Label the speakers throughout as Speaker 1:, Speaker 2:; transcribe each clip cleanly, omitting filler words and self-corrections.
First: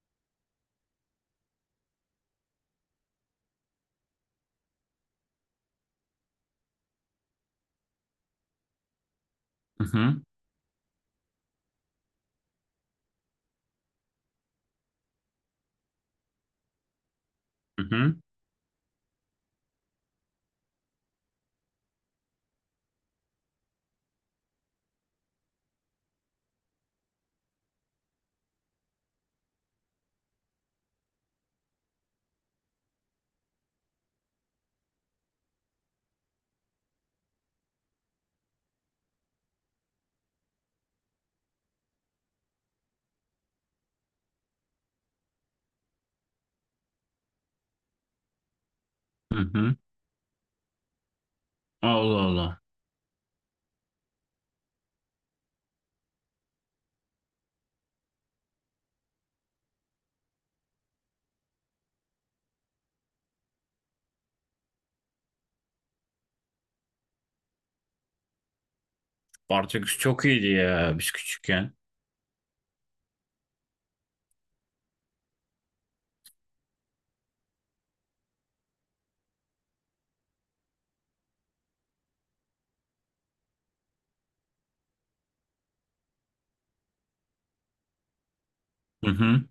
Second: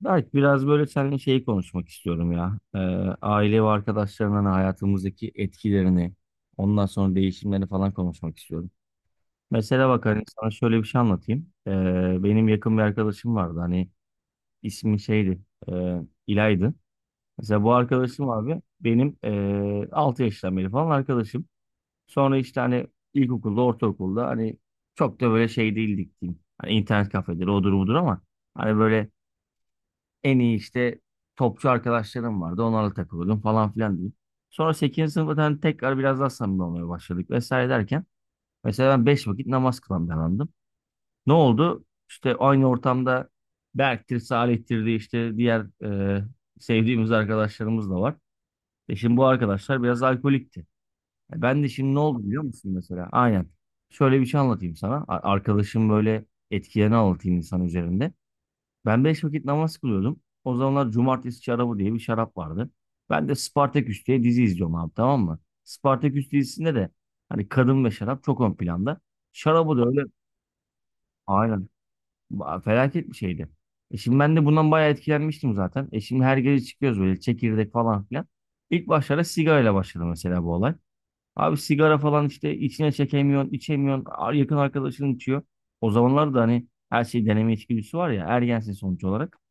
Speaker 1: Berk biraz böyle seninle şeyi konuşmak istiyorum ya. Aile ve arkadaşların hani hayatımızdaki etkilerini, ondan sonra değişimlerini falan konuşmak istiyorum.
Speaker 2: Hı
Speaker 1: Mesela bak
Speaker 2: hı.
Speaker 1: hani sana şöyle bir şey anlatayım. Benim yakın bir arkadaşım vardı hani ismi şeydi, e, İlay'dı. Mesela bu
Speaker 2: Hı hı.
Speaker 1: arkadaşım abi benim 6 yaştan beri falan arkadaşım. Sonra işte hani ilkokulda, ortaokulda hani çok da böyle şey değildik diyeyim. Hani internet kafeleri odur budur ama hani böyle en iyi işte topçu arkadaşlarım vardı. Onlarla takılıyordum falan filan diyeyim. Sonra sekizinci sınıftan tekrar biraz daha samimi olmaya başladık vesaire derken mesela ben 5 vakit namaz kılan bir adamdım. Ne oldu? İşte aynı ortamda Berk'tir, Salih'tir diye işte diğer e, sevdiğimiz arkadaşlarımız da var. E şimdi bu
Speaker 2: Hı hı.
Speaker 1: arkadaşlar biraz alkolikti. E ben de şimdi ne
Speaker 2: Allah
Speaker 1: oldu biliyor
Speaker 2: Allah.
Speaker 1: musun mesela? Aynen. Şöyle bir şey anlatayım sana. Arkadaşım böyle etkilerini anlatayım insan üzerinde. Ben beş vakit namaz kılıyordum. O zamanlar Cumartesi şarabı diye bir şarap vardı. Ben de Spartaküs diye dizi izliyorum abi, tamam mı? Spartaküs dizisinde de hani kadın ve şarap çok ön planda. Şarabı da
Speaker 2: Spartaküs
Speaker 1: öyle.
Speaker 2: çok iyiydi ya biz
Speaker 1: Aynen.
Speaker 2: küçükken.
Speaker 1: Felaket bir şeydi. E şimdi ben de bundan bayağı etkilenmiştim zaten. E şimdi her gece çıkıyoruz böyle çekirdek falan filan. İlk başlarda sigarayla başladı mesela bu olay. Abi sigara falan işte içine çekemiyorsun, içemiyorsun. Yakın arkadaşın içiyor. O zamanlar da hani her şey deneme içgüdüsü var ya, ergensin sonuç
Speaker 2: Hı
Speaker 1: olarak.
Speaker 2: hı.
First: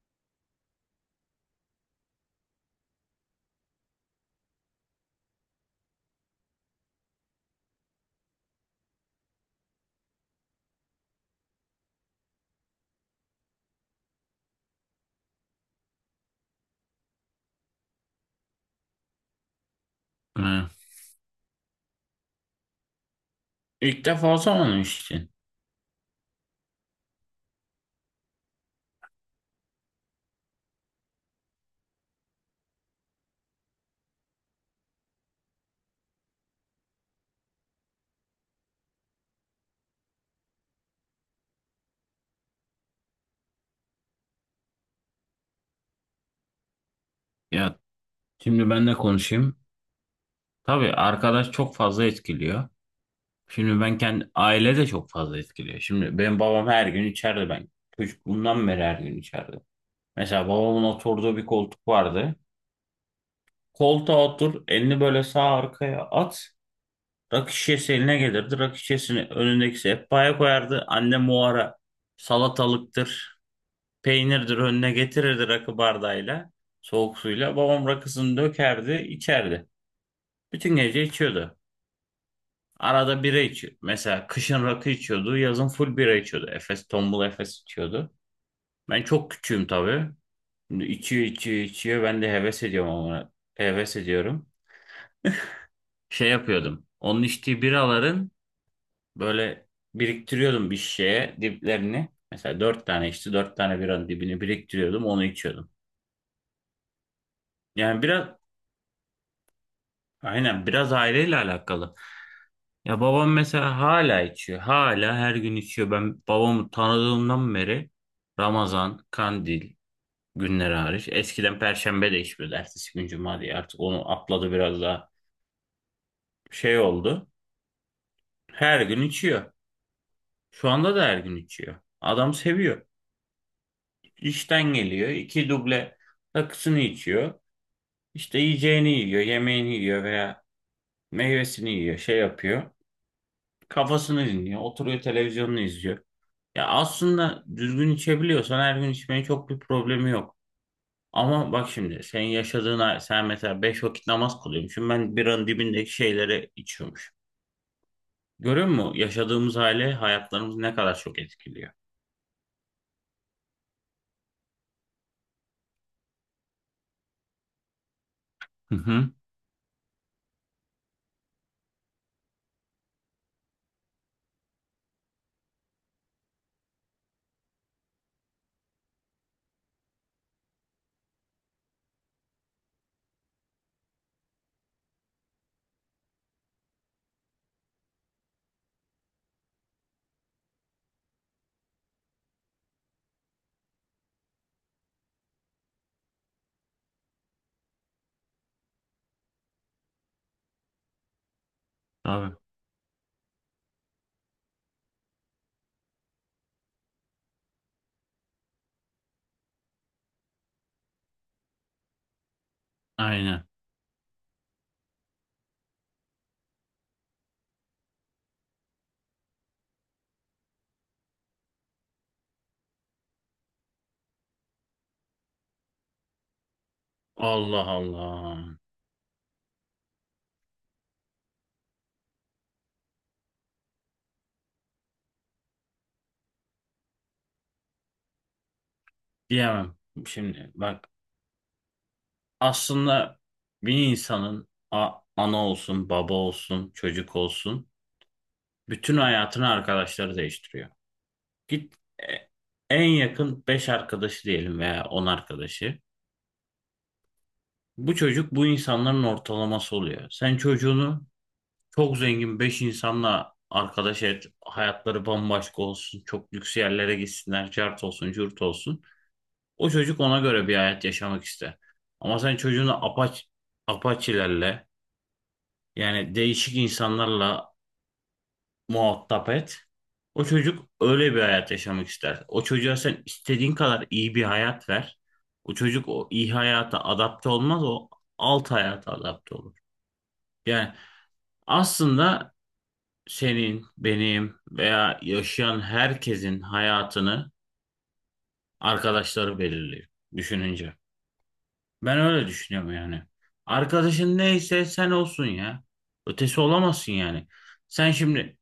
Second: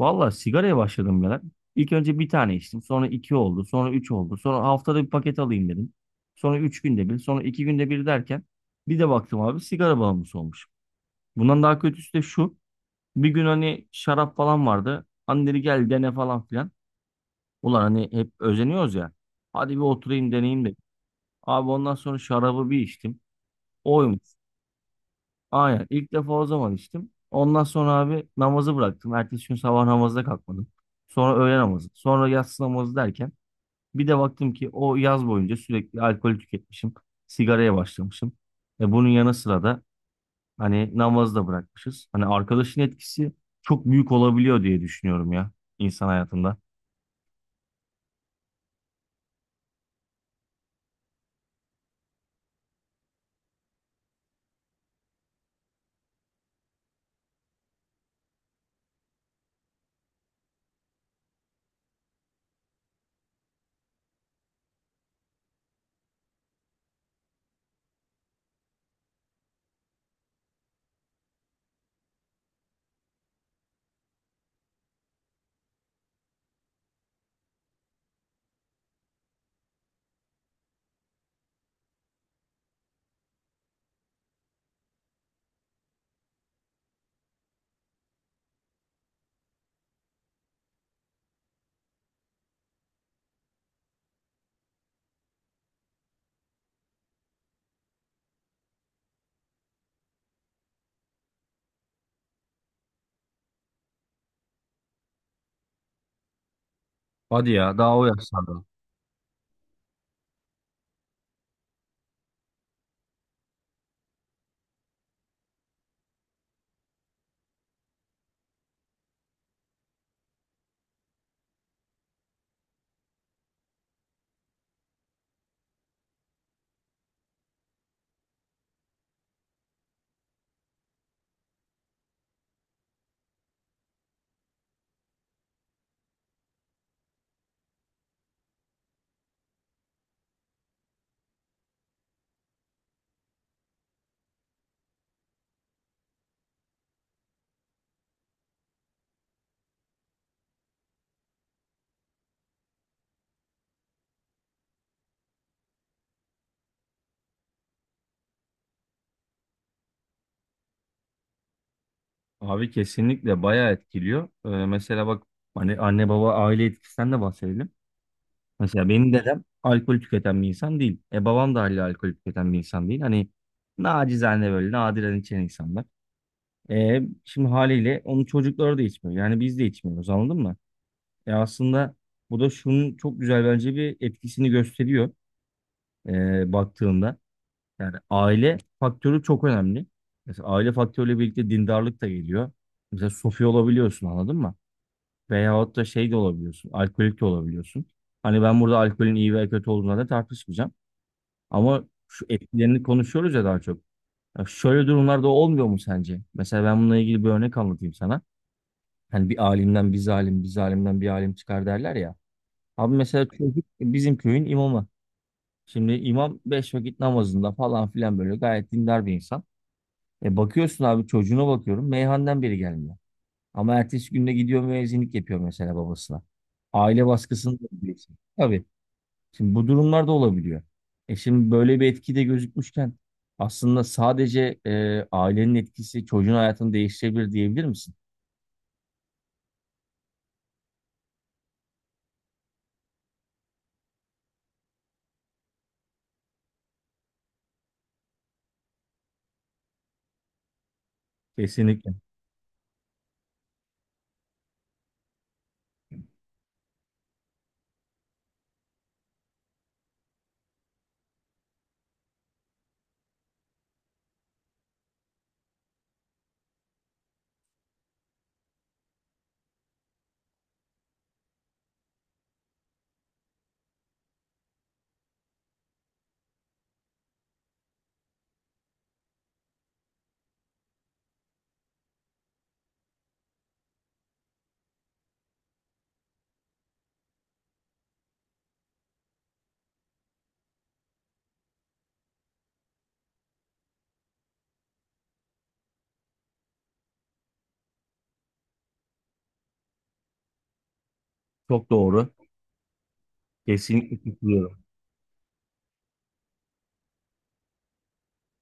Speaker 1: Valla sigaraya başladım ben. İlk önce bir tane içtim. Sonra iki oldu. Sonra üç oldu. Sonra haftada bir paket alayım dedim. Sonra üç günde bir. Sonra iki günde bir derken bir de baktım abi sigara bağımlısı olmuş. Bundan daha kötüsü de şu. Bir gün hani şarap falan vardı. Hani dedi gel dene falan filan. Ulan hani hep özeniyoruz ya. Hadi bir oturayım deneyeyim
Speaker 2: Hı.
Speaker 1: de. Abi ondan sonra şarabı bir içtim.
Speaker 2: İlk
Speaker 1: Oymuş.
Speaker 2: defa o zaman işte.
Speaker 1: Aynen. İlk defa o zaman içtim. Ondan sonra abi namazı bıraktım. Ertesi gün sabah namazda kalkmadım. Sonra öğle namazı. Sonra yatsı namazı derken bir de baktım ki o yaz boyunca sürekli alkol tüketmişim. Sigaraya başlamışım. E bunun yanı sıra da hani namazı da bırakmışız. Hani arkadaşın etkisi çok büyük olabiliyor diye düşünüyorum ya insan hayatında.
Speaker 2: Ya şimdi ben de konuşayım. Tabii arkadaş çok fazla etkiliyor. Şimdi ben kendi aile de çok fazla etkiliyor. Şimdi benim babam her gün içeride ben. Çocukluğumdan beri her gün içeride. Mesela babamın oturduğu bir koltuk vardı. Koltuğa otur, elini böyle sağ arkaya at. Rakı şişesi eline gelirdi. Rakı şişesini önündeki sehpaya koyardı. Annem o ara salatalıktır, peynirdir önüne getirirdi rakı bardağıyla, soğuk suyla. Babam rakısını dökerdi, içerdi. Bütün gece içiyordu. Arada bira içiyordu. Mesela kışın rakı içiyordu, yazın full bira içiyordu. Efes, tombul Efes içiyordu. Ben çok küçüğüm tabii. Şimdi içiyor, içiyor, içiyor. Ben de heves ediyorum, ama heves ediyorum. Şey yapıyordum. Onun içtiği biraların böyle biriktiriyordum bir şişeye diplerini. Mesela dört tane, işte dört tane biranın dibini biriktiriyordum, onu içiyordum.
Speaker 1: Hadi ya, daha
Speaker 2: Yani
Speaker 1: o
Speaker 2: biraz,
Speaker 1: yaşlarda.
Speaker 2: aynen, biraz aileyle alakalı. Ya babam mesela hala içiyor. Hala her gün içiyor. Ben babamı tanıdığımdan beri Ramazan, Kandil günleri hariç. Eskiden Perşembe de içmiyordu. Ertesi gün Cuma diye artık onu atladı, biraz daha şey oldu. Her gün içiyor. Şu anda da her gün içiyor. Adam seviyor. İşten geliyor, iki duble rakısını içiyor. İşte yiyeceğini yiyor, yemeğini yiyor veya meyvesini yiyor, şey yapıyor. Kafasını dinliyor, oturuyor, televizyonunu izliyor. Ya aslında düzgün içebiliyorsan her gün içmenin çok bir problemi yok. Ama bak şimdi senin yaşadığın, sen mesela beş vakit namaz kılıyormuşsun. Ben biranın dibindeki şeyleri içiyormuş. Görüyor musun? Yaşadığımız aile hayatlarımızı ne kadar çok etkiliyor.
Speaker 1: Abi kesinlikle bayağı etkiliyor. Mesela bak hani anne baba aile etkisinden de bahsedelim.
Speaker 2: Hı
Speaker 1: Mesela
Speaker 2: hı.
Speaker 1: benim dedem alkol tüketen bir insan değil. E babam da haliyle alkol tüketen bir insan değil. Hani nacizane böyle nadiren içen insanlar. E şimdi haliyle onun çocukları da içmiyor. Yani biz de içmiyoruz, anladın mı? E aslında bu da şunun çok güzel bence bir etkisini gösteriyor baktığında. Yani aile faktörü çok önemli. Mesela aile faktörüyle birlikte dindarlık da geliyor. Mesela sofi olabiliyorsun, anladın mı? Veyahut da şey de olabiliyorsun. Alkolik de olabiliyorsun. Hani ben burada alkolün iyi veya kötü olduğuna da tartışmayacağım. Ama şu
Speaker 2: Tabii.
Speaker 1: etkilerini konuşuyoruz ya daha çok. Ya şöyle durumlarda olmuyor mu sence? Mesela ben bununla ilgili bir örnek anlatayım sana. Hani bir alimden bir zalim, bir zalimden bir alim çıkar derler ya. Abi mesela
Speaker 2: Aynen.
Speaker 1: çocuk bizim köyün imamı. Şimdi imam beş vakit namazında falan filan böyle gayet dindar bir insan. E bakıyorsun abi, çocuğuna bakıyorum meyhaneden biri gelmiyor. Ama ertesi günde gidiyor müezzinlik yapıyor mesela babasına. Aile baskısını
Speaker 2: Allah
Speaker 1: da biliyorsun.
Speaker 2: Allah.
Speaker 1: Tabii. Şimdi bu durumlar da olabiliyor. E şimdi böyle bir etki de gözükmüşken aslında sadece ailenin etkisi çocuğun hayatını değiştirebilir diyebilir misin?
Speaker 2: Diyemem. Şimdi bak, aslında bir insanın ana olsun, baba olsun, çocuk olsun, bütün hayatını arkadaşları değiştiriyor. Git,
Speaker 1: Kesinlikle.
Speaker 2: e, en yakın 5 arkadaşı diyelim veya 10 arkadaşı. Bu çocuk bu insanların ortalaması oluyor. Sen çocuğunu çok zengin 5 insanla arkadaş et, hayatları bambaşka olsun, çok lüks yerlere gitsinler, cart olsun, cürt olsun. O çocuk ona göre bir hayat yaşamak ister. Ama sen çocuğunu apaçilerle, yani değişik insanlarla muhatap et. O çocuk öyle bir hayat yaşamak ister. O çocuğa sen istediğin kadar iyi bir hayat ver, o çocuk o iyi hayata adapte olmaz, o alt hayata adapte olur. Yani aslında senin, benim veya yaşayan herkesin hayatını arkadaşları belirliyor düşününce.
Speaker 1: Çok
Speaker 2: Ben
Speaker 1: doğru.
Speaker 2: öyle düşünüyorum yani.
Speaker 1: Kesinlikle
Speaker 2: Arkadaşın
Speaker 1: katılıyorum.
Speaker 2: neyse sen olsun ya. Ötesi olamazsın yani. Sen şimdi,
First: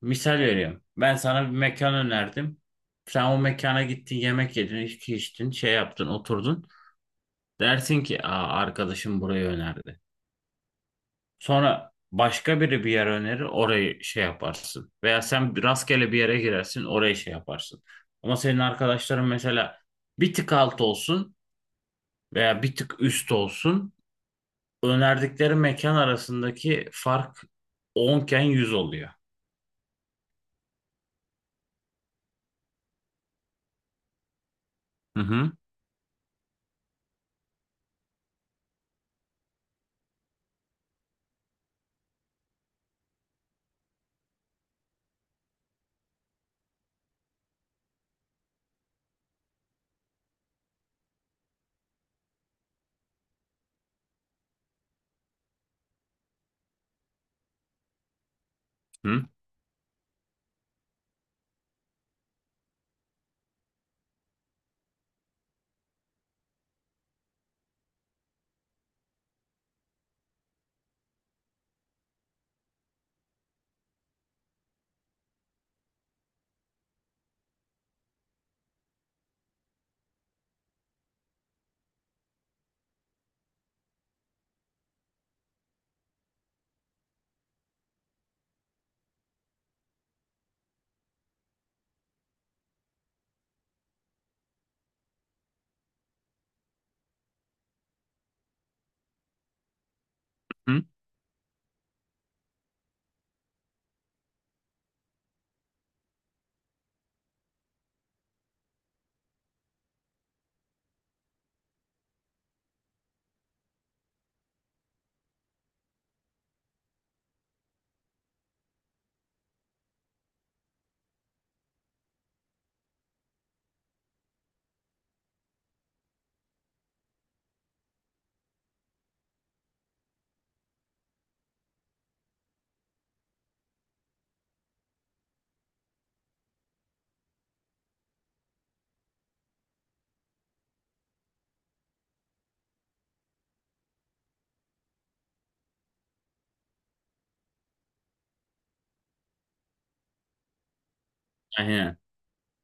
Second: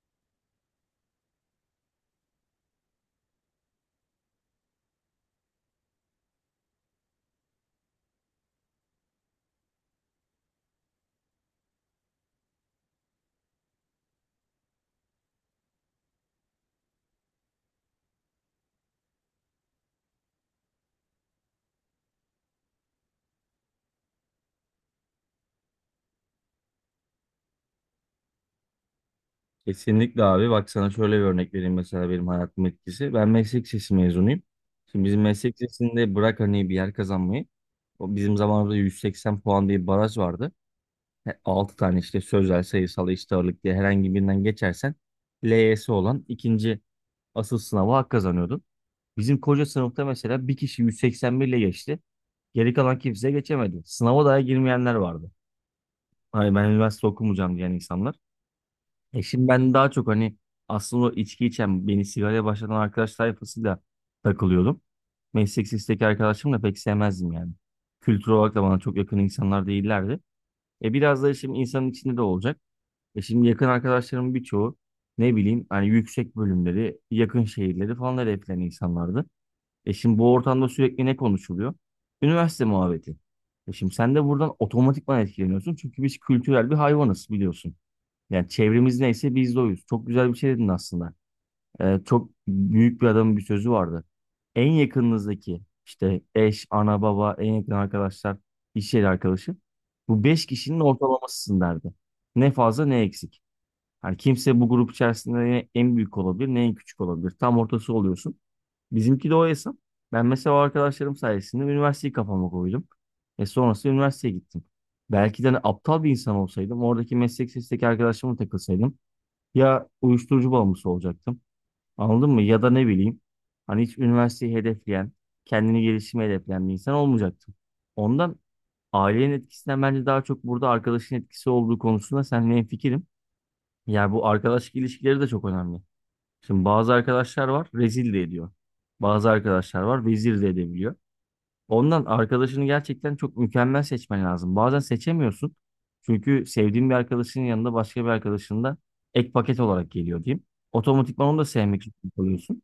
Speaker 2: misal veriyorum, ben sana bir mekan önerdim. Sen o mekana gittin, yemek yedin, içki içtin, şey yaptın, oturdun. Dersin ki, "Aa, arkadaşım burayı önerdi." Sonra başka biri bir yer önerir, orayı şey yaparsın. Veya sen rastgele bir yere girersin, orayı şey yaparsın. Ama senin arkadaşların mesela bir tık alt olsun veya bir tık üst olsun. Önerdikleri mekan arasındaki fark onken 100 oluyor.
Speaker 1: Kesinlikle abi. Bak sana şöyle bir örnek vereyim, mesela benim hayatım etkisi. Ben meslek lisesi mezunuyum. Şimdi bizim
Speaker 2: Hı hı.
Speaker 1: meslek lisesinde bırak hani bir yer kazanmayı. O bizim zamanımızda 180 puan diye bir baraj vardı. 6 tane işte sözel, sayısal, eşit ağırlık diye herhangi birinden geçersen LYS olan ikinci asıl sınava hak kazanıyordun. Bizim koca sınıfta mesela bir kişi 181 ile geçti. Geri kalan kimse geçemedi. Sınava daha girmeyenler vardı. Hani ben üniversite okumayacağım diyen insanlar. E
Speaker 2: Hı
Speaker 1: şimdi ben daha çok hani aslında o içki içen, beni sigaraya başlatan arkadaş tayfasıyla takılıyordum. Meslek lisesteki arkadaşımı pek sevmezdim yani. Kültür olarak da bana çok yakın insanlar değillerdi. E biraz da şimdi insanın içinde de olacak. E şimdi yakın arkadaşlarımın birçoğu ne bileyim hani yüksek bölümleri, yakın şehirleri falan hedefleyen insanlardı. E şimdi bu ortamda sürekli ne konuşuluyor? Üniversite muhabbeti. E şimdi sen de buradan otomatikman etkileniyorsun. Çünkü biz kültürel bir hayvanız, biliyorsun. Yani çevremiz neyse biz de oyuz. Çok güzel bir şey dedin aslında. Çok büyük bir adamın bir sözü vardı. En yakınınızdaki işte eş, ana, baba, en yakın arkadaşlar, iş yeri arkadaşı. Bu beş kişinin
Speaker 2: hı.
Speaker 1: ortalamasısın derdi. Ne fazla ne eksik. Yani kimse bu grup içerisinde ne en büyük olabilir ne en küçük olabilir. Tam ortası oluyorsun. Bizimki de o hesap. Ben mesela o arkadaşlarım sayesinde üniversiteyi kafama koydum. E sonrasında üniversiteye gittim. Belki de hani aptal bir insan olsaydım, oradaki meslek sesindeki arkadaşlarıma takılsaydım ya uyuşturucu bağımlısı olacaktım. Anladın mı? Ya da ne bileyim hani hiç üniversiteyi hedefleyen, kendini gelişime hedefleyen bir insan olmayacaktım. Ondan ailenin etkisinden bence daha çok burada arkadaşın etkisi olduğu konusunda seninle hemfikirim. Yani bu arkadaşlık ilişkileri de çok önemli. Şimdi bazı arkadaşlar var rezil de ediyor. Bazı arkadaşlar var vezir de edebiliyor. Ondan arkadaşını gerçekten çok mükemmel seçmen lazım. Bazen seçemiyorsun. Çünkü sevdiğin bir arkadaşının yanında başka bir arkadaşın da ek paket olarak geliyor diyeyim. Otomatikman onu da sevmek için
Speaker 2: Aynen.
Speaker 1: kalıyorsun.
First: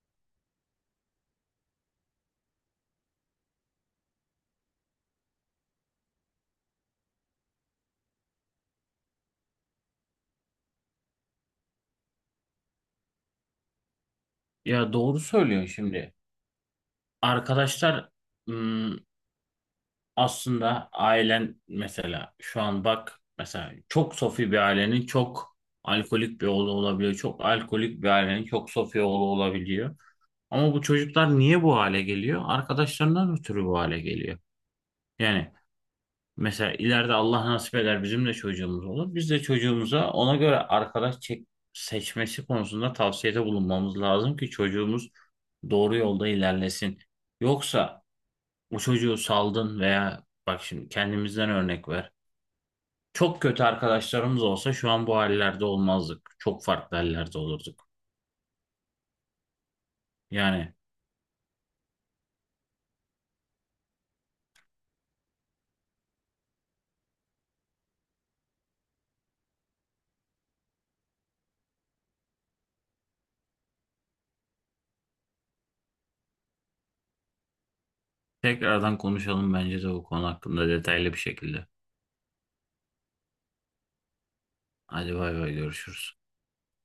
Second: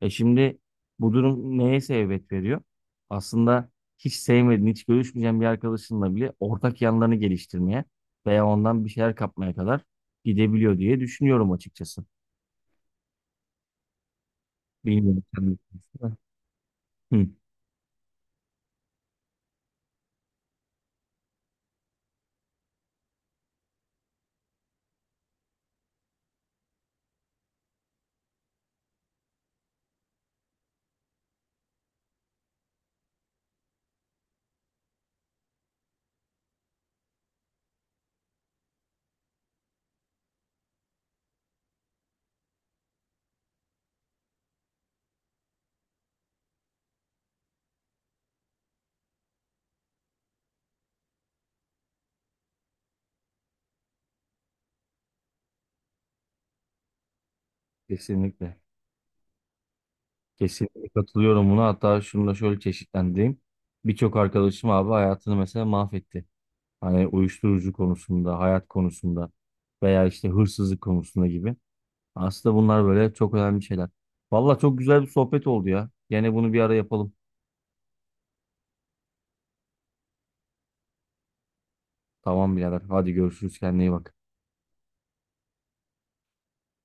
Speaker 1: E şimdi bu durum neye sebebiyet veriyor? Aslında hiç sevmediğin, hiç görüşmeyeceğin bir arkadaşınla bile ortak yanlarını geliştirmeye veya ondan bir şeyler kapmaya kadar gidebiliyor diye düşünüyorum açıkçası.
Speaker 2: Ya doğru
Speaker 1: Bilmiyorum. Sen ne
Speaker 2: söylüyorsun şimdi.
Speaker 1: düşünüyorsun? Hı,
Speaker 2: Arkadaşlar ım, aslında ailen, mesela şu an bak, mesela çok sofi bir ailenin çok alkolik bir oğlu olabiliyor. Çok alkolik bir ailenin çok sofi oğlu olabiliyor. Ama bu çocuklar niye bu hale geliyor? Arkadaşlarından ötürü bu hale geliyor. Yani mesela ileride Allah nasip eder, bizim de çocuğumuz olur. Biz de çocuğumuza ona göre arkadaş seçmesi konusunda tavsiyede bulunmamız lazım ki çocuğumuz doğru yolda ilerlesin. Yoksa o çocuğu saldın veya bak, şimdi kendimizden örnek ver. Çok kötü arkadaşlarımız olsa şu an bu hallerde olmazdık. Çok farklı hallerde olurduk.
Speaker 1: kesinlikle.
Speaker 2: Yani
Speaker 1: Kesinlikle katılıyorum buna. Hatta şunu da şöyle çeşitlendireyim. Birçok arkadaşım abi hayatını mesela mahvetti. Hani uyuşturucu konusunda, hayat konusunda veya işte hırsızlık konusunda gibi. Aslında bunlar böyle çok önemli şeyler. Valla çok güzel bir sohbet oldu ya. Gene bunu bir ara yapalım.
Speaker 2: tekrardan konuşalım bence de bu konu hakkında detaylı bir şekilde.
Speaker 1: Tamam birader. Hadi görüşürüz. Kendine iyi bak.
Speaker 2: Hadi, bay bay, görüşürüz.